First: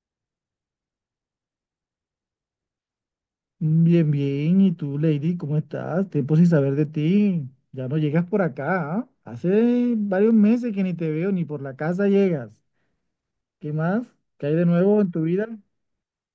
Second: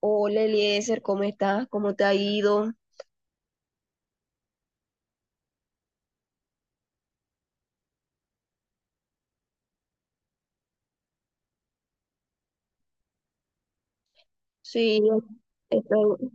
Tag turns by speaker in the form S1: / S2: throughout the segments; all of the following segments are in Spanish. S1: Hola Eliezer, ¿cómo estás? ¿Cómo te ha ido?
S2: Bien, bien. ¿Y tú, Lady, cómo estás? Tiempo sin saber de ti. Ya no llegas por acá, ¿ah? Hace varios meses que ni te veo, ni por la casa llegas. ¿Qué más? ¿Qué hay de
S1: Sí,
S2: nuevo en tu vida?
S1: estoy...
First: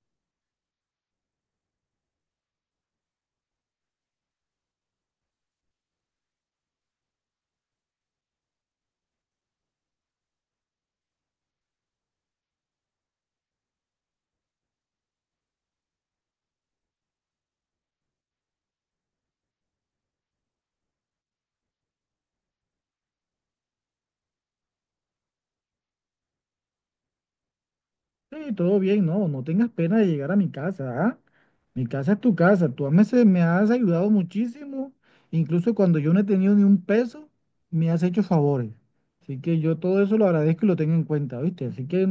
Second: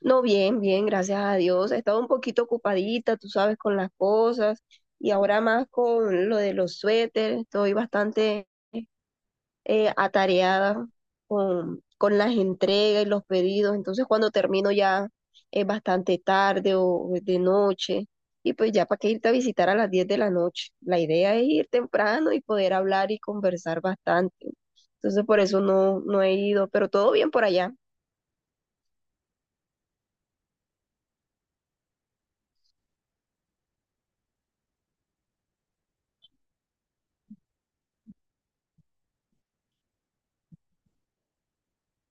S1: No, bien, gracias a Dios. He estado un poquito ocupadita, tú sabes, con las cosas y ahora más con lo de los suéteres. Estoy bastante atareada con las entregas y los pedidos. Entonces, cuando termino ya es bastante tarde o es de noche. Y pues ya para qué irte a visitar a las 10 de la noche. La idea es ir temprano y poder hablar y conversar bastante. Entonces, por eso no he ido, pero todo bien por allá.
S2: Sí, todo bien, no, no tengas pena de llegar a mi casa, ¿ah? Mi casa es tu casa. Me has ayudado muchísimo. Incluso cuando yo no he tenido ni un peso, me has hecho favores. Así que yo todo eso lo agradezco y lo tengo en cuenta, ¿viste? Así que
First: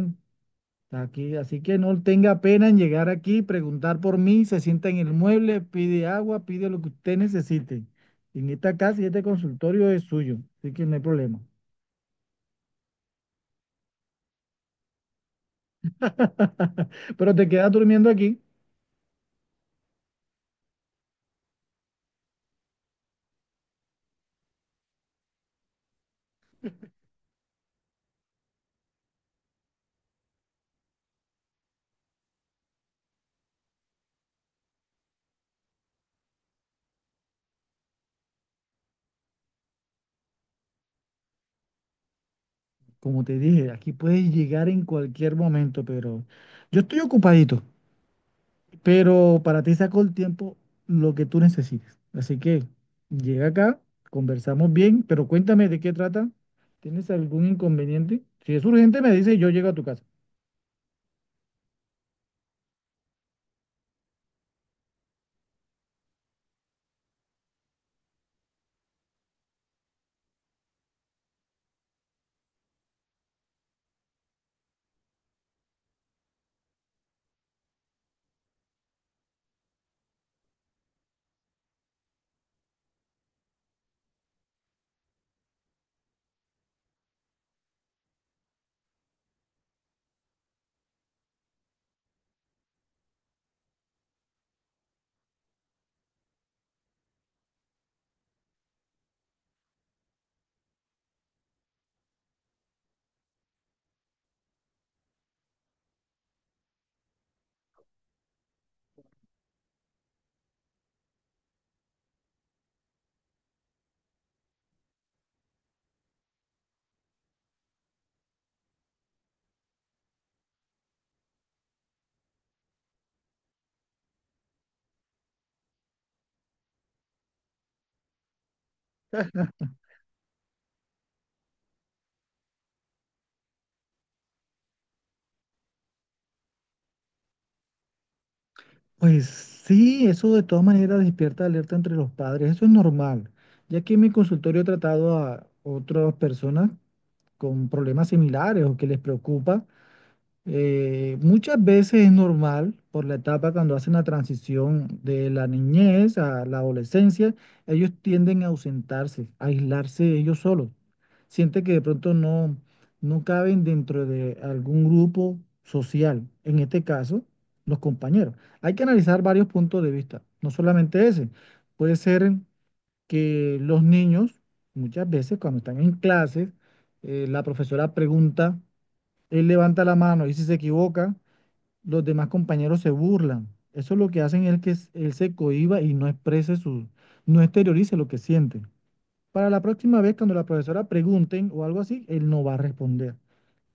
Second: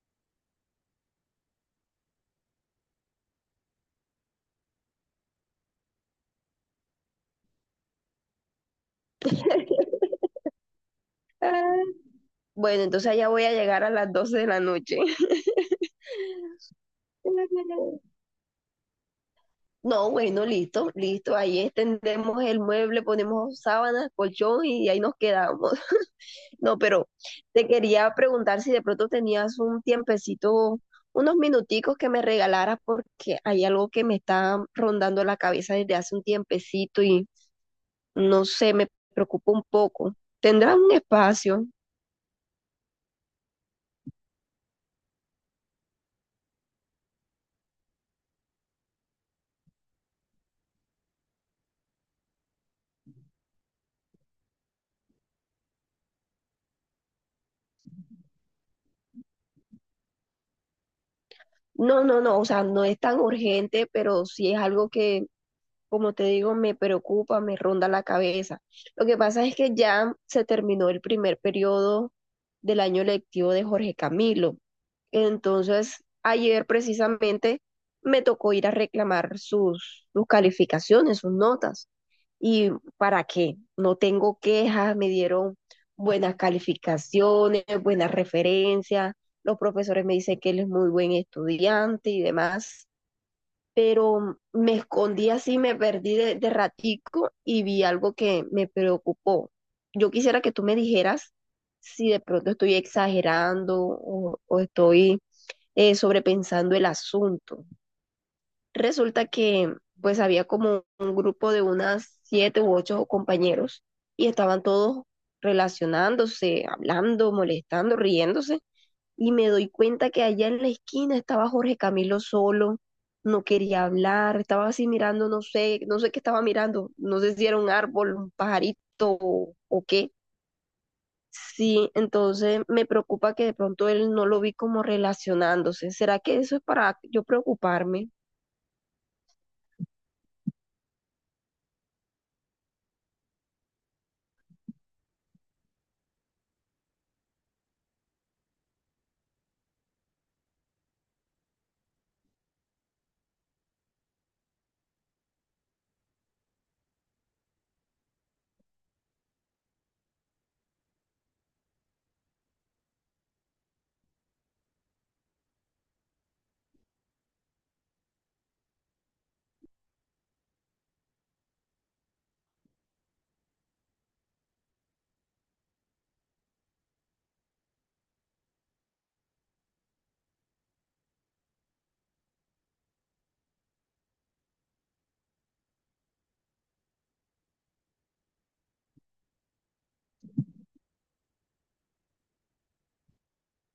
S2: está aquí, así que no tenga pena en llegar aquí, preguntar por mí, se sienta en el mueble, pide agua, pide lo que usted necesite. En esta casa y este consultorio es suyo, así que no hay problema.
S1: Ah, Bueno, entonces allá voy a llegar a las 12 de la noche.
S2: Pero te quedas durmiendo aquí,
S1: No, bueno, listo. Ahí extendemos el mueble, ponemos sábanas, colchón y ahí nos quedamos. No, pero te quería preguntar si de pronto tenías un tiempecito, unos minuticos que me regalaras porque hay algo que me está rondando la cabeza desde hace un tiempecito y no sé, me preocupa un poco. ¿Tendrás un espacio?
S2: como te dije, aquí puedes llegar en cualquier momento, pero yo estoy ocupadito, pero para ti saco el tiempo lo que tú necesites. Así que llega acá, conversamos bien, pero cuéntame de qué trata. ¿Tienes algún inconveniente? Si es urgente, me dice y yo llego a tu casa.
S1: No, o sea, no es tan urgente, pero sí es algo que como te digo, me preocupa, me ronda la cabeza. Lo que pasa es que ya se terminó el primer periodo del año lectivo de Jorge Camilo. Entonces, ayer precisamente me tocó ir a reclamar sus calificaciones, sus notas. ¿Y para qué? No tengo quejas, me dieron buenas calificaciones, buenas referencias, los profesores me dicen que él es muy buen estudiante y demás, pero me escondí así, me perdí de ratico y vi algo que me preocupó. Yo quisiera que tú me dijeras si de pronto estoy exagerando o estoy sobrepensando el asunto. Resulta que pues había como un grupo de unas siete u ocho compañeros y estaban todos relacionándose, hablando, molestando, riéndose y me doy cuenta que allá en la esquina estaba Jorge Camilo solo, no quería hablar, estaba así mirando, no sé, no sé qué estaba mirando, no sé si era un árbol, un pajarito o qué. Sí, entonces me preocupa que de pronto él no lo vi como relacionándose. ¿Será que eso es para yo preocuparme?
S2: Pues sí, eso de todas maneras despierta alerta entre los padres, eso es normal, ya que en mi consultorio he tratado a otras personas con problemas similares o que les preocupa. Muchas veces es normal por la etapa cuando hacen la transición de la niñez a la adolescencia, ellos tienden a ausentarse, a aislarse ellos solos. Siente que de pronto no caben dentro de algún grupo social, en este caso, los compañeros. Hay que analizar varios puntos de vista, no solamente ese. Puede ser que los niños, muchas veces cuando están en clases, la profesora pregunta, él levanta la mano y si se equivoca, los demás compañeros se burlan. Eso lo que hacen es que él se cohíba y no exprese no exteriorice lo que siente. Para la próxima vez, cuando la profesora pregunten o algo así, él no va a responder.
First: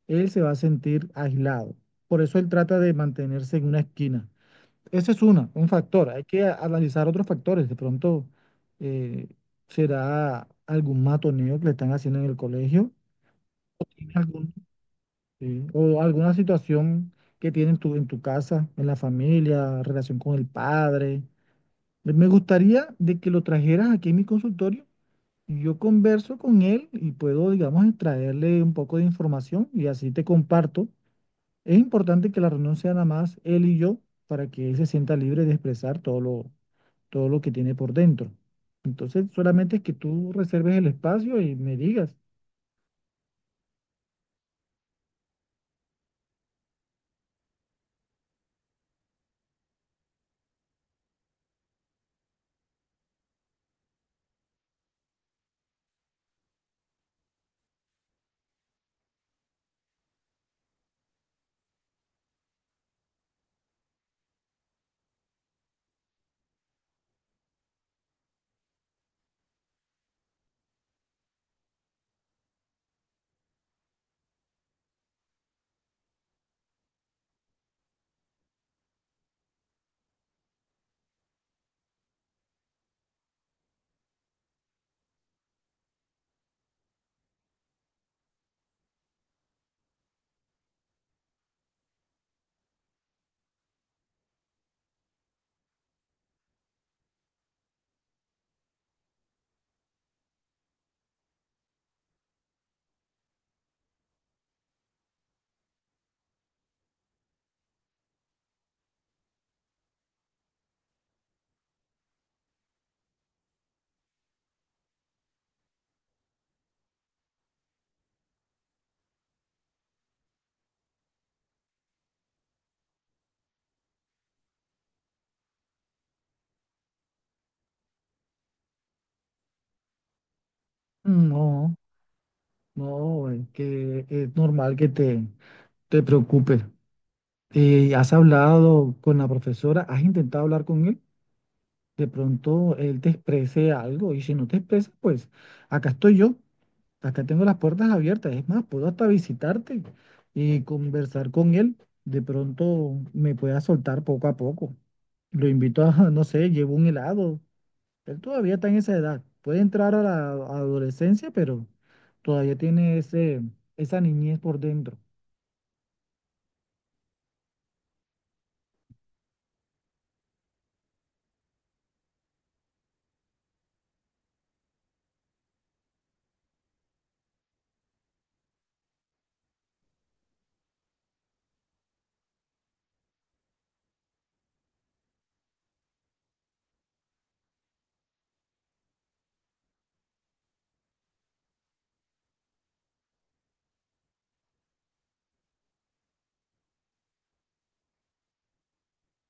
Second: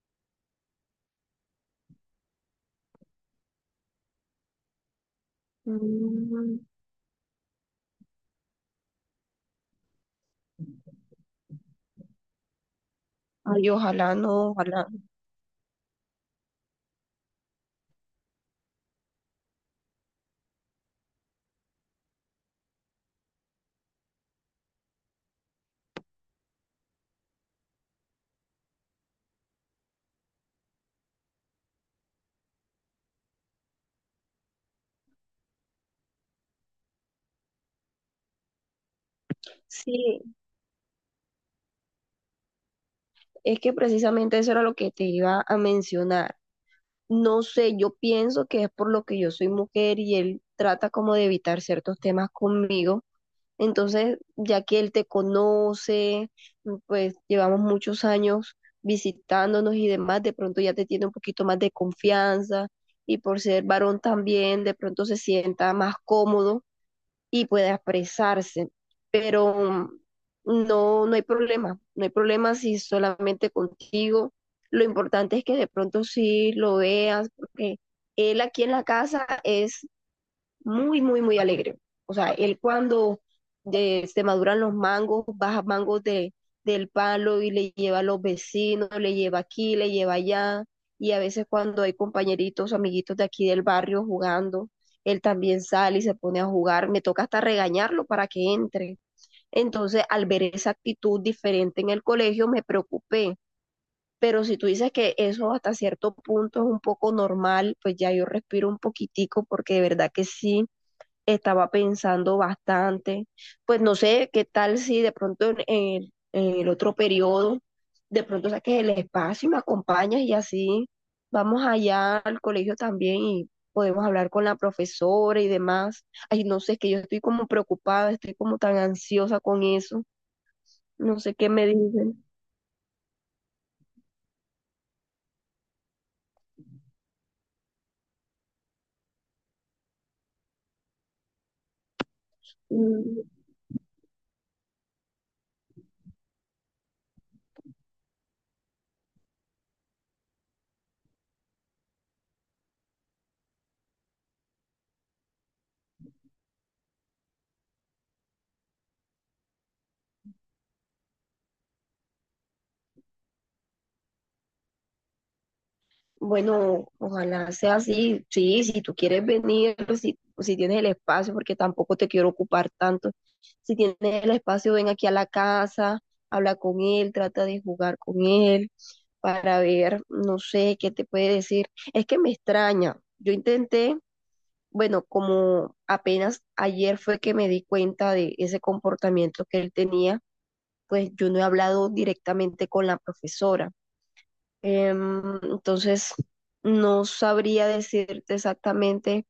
S2: Él se va a sentir aislado. Por eso él trata de mantenerse en una esquina. Ese es un factor. Hay que
S1: Mm.
S2: analizar otros factores. De pronto eh, será algún matoneo que le están haciendo en el colegio.
S1: Ay, ojalá no, ojalá.
S2: Sí, o alguna situación que tiene en en tu casa, en la familia, relación con el padre. Me gustaría de que lo trajeras aquí en mi consultorio, y yo converso con él y puedo, digamos, extraerle un poco de información y así te comparto. Es importante que la reunión sea nada más él y yo para que él se sienta libre de expresar todo lo que tiene por dentro. Entonces, solamente es que
S1: Sí,
S2: tú reserves el espacio y me digas,
S1: es que precisamente eso era lo que te iba a mencionar. No sé, yo pienso que es por lo que yo soy mujer y él trata como de evitar ciertos temas conmigo. Entonces, ya que él te conoce, pues llevamos muchos años visitándonos y demás, de pronto ya te tiene un poquito más de confianza y por ser varón también, de pronto se sienta más cómodo y pueda expresarse. Pero no hay problema, no hay problema si solamente contigo. Lo importante es que de pronto sí lo veas, porque él aquí en la casa es muy, muy, muy alegre. O sea, él cuando se maduran los mangos, baja mangos del palo y le lleva a los vecinos, le lleva aquí, le lleva allá. Y a veces cuando hay compañeritos, amiguitos de aquí del barrio jugando, él también sale y se pone a jugar. Me toca hasta regañarlo para que entre. Entonces, al ver esa actitud diferente en el colegio, me preocupé. Pero si tú dices que eso hasta cierto punto es un poco normal, pues ya yo respiro un poquitico porque de verdad que sí estaba pensando bastante, pues no sé qué tal si de pronto en en el otro periodo, de pronto saques el espacio y me acompañas y así vamos allá al colegio también y podemos hablar con la profesora y demás. Ay, no sé, es que yo estoy como preocupada, estoy como tan ansiosa con eso, no sé qué me
S2: no,
S1: dicen.
S2: no, es que es normal que te preocupes. ¿Has hablado con la profesora? ¿Has intentado hablar con él? De pronto él te exprese algo y si no te expresa, pues acá estoy yo, acá tengo las puertas abiertas. Es más, puedo hasta visitarte y conversar con él. De pronto me pueda soltar poco a poco. Lo invito a, no sé, llevo un helado. Él todavía está en esa edad. Puede entrar a la adolescencia, pero todavía tiene esa niñez por dentro.
S1: Bueno, ojalá sea así. Sí, si tú quieres venir, si tienes el espacio, porque tampoco te quiero ocupar tanto. Si tienes el espacio, ven aquí a la casa, habla con él, trata de jugar con él para ver, no sé, qué te puede decir. Es que me extraña. Yo intenté, bueno, como apenas ayer fue que me di cuenta de ese comportamiento que él tenía, pues yo no he hablado directamente con la profesora. Entonces, no sabría decirte exactamente,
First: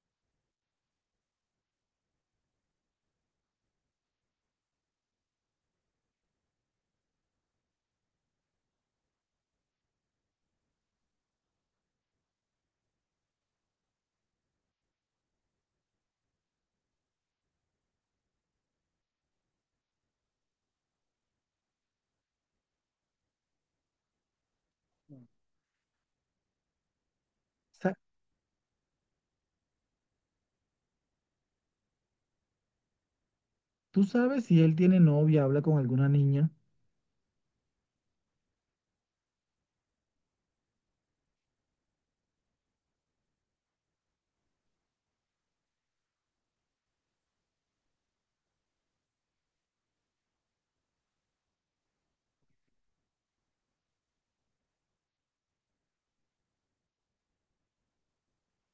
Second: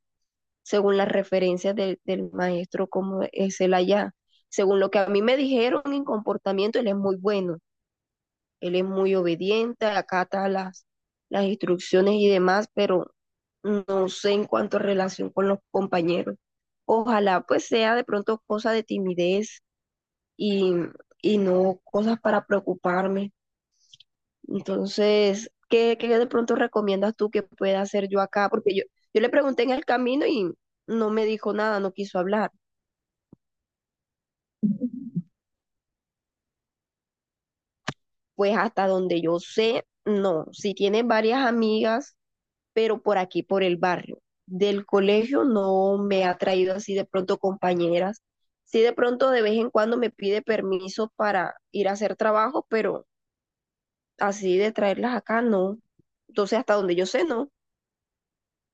S1: según las referencias del maestro, cómo es él allá. Según lo que a mí me dijeron en comportamiento, él es muy bueno, él es muy obediente, acata las instrucciones y demás, pero no sé en cuanto a relación con los compañeros. Ojalá pues sea de pronto cosa de timidez y, y no cosas para preocuparme. Entonces, ¿qué de pronto recomiendas tú que pueda hacer yo acá? Porque yo le pregunté en el camino y no me dijo nada, no quiso hablar.
S2: ¿Tú sabes si él tiene novia, habla con alguna niña?
S1: Pues hasta donde yo sé, no. Sí tiene varias amigas, pero por aquí, por el barrio. Del colegio no me ha traído así de pronto compañeras. Sí de pronto de vez en cuando me pide permiso para ir a hacer trabajo, pero así de traerlas acá, no. Entonces, hasta donde yo sé, no.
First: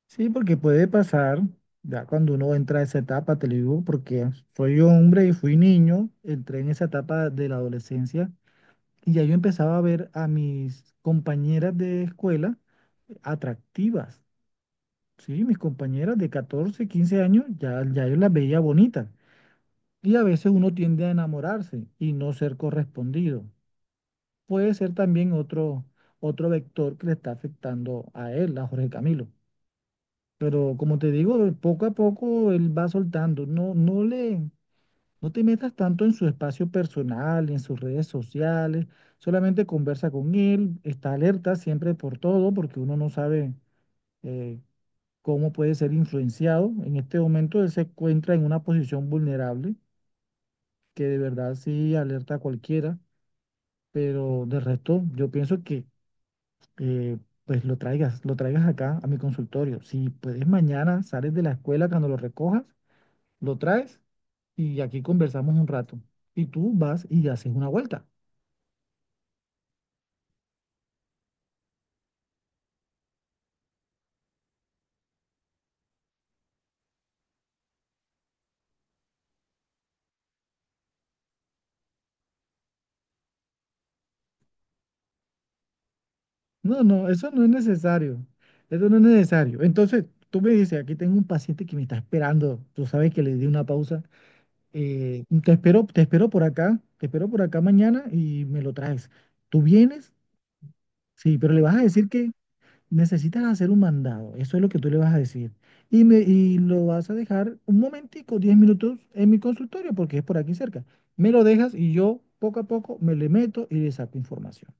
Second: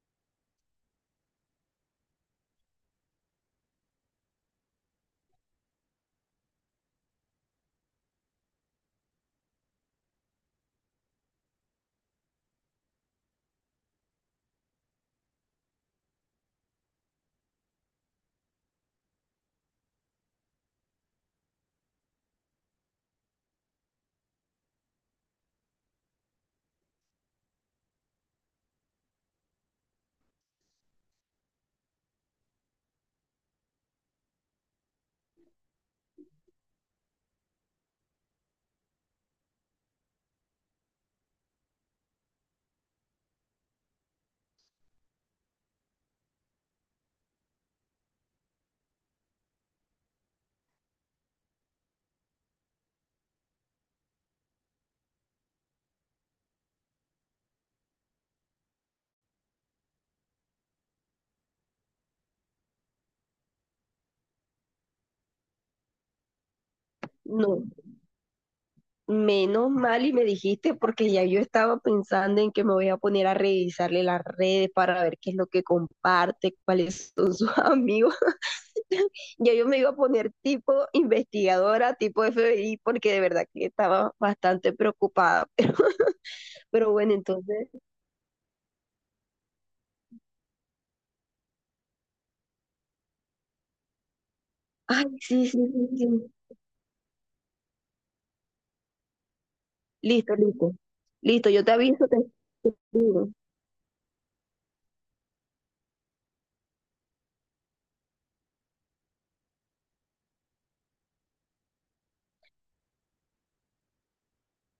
S2: Sí, porque puede pasar, ya cuando uno entra a esa etapa, te lo digo, porque soy hombre y fui niño, entré en esa etapa de la adolescencia y ya yo empezaba a ver a mis compañeras de escuela atractivas, ¿sí? Mis compañeras de 14 o 15 años, ya, ya yo las veía bonitas. Y a veces uno tiende a enamorarse y no ser correspondido. Puede ser también otro vector que le está afectando a él, a Jorge Camilo. Pero como te digo, poco a poco él va soltando. No te metas tanto en su espacio personal, en sus redes sociales. Solamente conversa con él, está alerta siempre por todo, porque uno no sabe eh, cómo puede ser influenciado. En este momento él se encuentra en una posición vulnerable, que de verdad sí alerta a cualquiera. Pero de resto, yo pienso que eh, pues lo traigas acá a mi consultorio. Si puedes mañana, sales de la escuela cuando lo recojas, lo traes y aquí conversamos un rato. Y tú vas y haces
S1: No.
S2: una vuelta.
S1: Menos mal y me dijiste porque ya yo estaba pensando en que me voy a poner a revisarle las redes para ver qué es lo que comparte, cuáles son sus amigos. Ya yo me iba a poner tipo investigadora, tipo FBI, porque de verdad que estaba bastante preocupada.
S2: No,
S1: Pero
S2: no,
S1: bueno,
S2: eso no es
S1: entonces,
S2: necesario. Eso no es necesario. Entonces, tú me dices, aquí tengo un paciente que me está esperando. Tú sabes que le di una pausa.
S1: ay, sí,
S2: Te
S1: sí,
S2: espero,
S1: sí,
S2: te
S1: sí.
S2: espero por acá. Te espero por acá mañana y me lo traes. ¿Tú vienes?
S1: Listo, listo.
S2: Sí,
S1: Listo,
S2: pero le
S1: yo te
S2: vas a
S1: aviso,
S2: decir
S1: te
S2: que
S1: escribo.
S2: necesitas hacer un mandado, eso es lo que tú le vas a decir. Y lo vas a dejar un momentico, 10 minutos en mi consultorio, porque es por aquí cerca. Me lo dejas y yo poco a poco me le meto y le saco información.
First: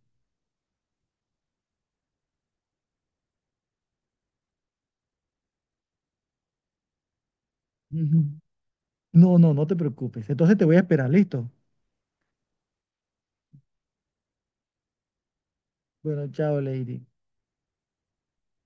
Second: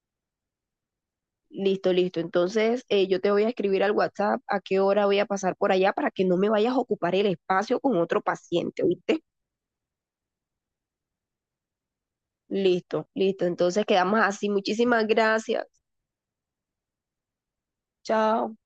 S1: Listo, listo. Entonces, yo te voy a escribir al WhatsApp a qué hora voy a pasar por allá para que no me vayas a ocupar el espacio con otro
S2: Ujú.
S1: paciente, ¿oíste?
S2: No, no, no te preocupes. Entonces te voy a esperar, ¿listo?
S1: Listo, listo. Entonces, quedamos así. Muchísimas gracias.
S2: Bueno, chao, Lady.
S1: Chao.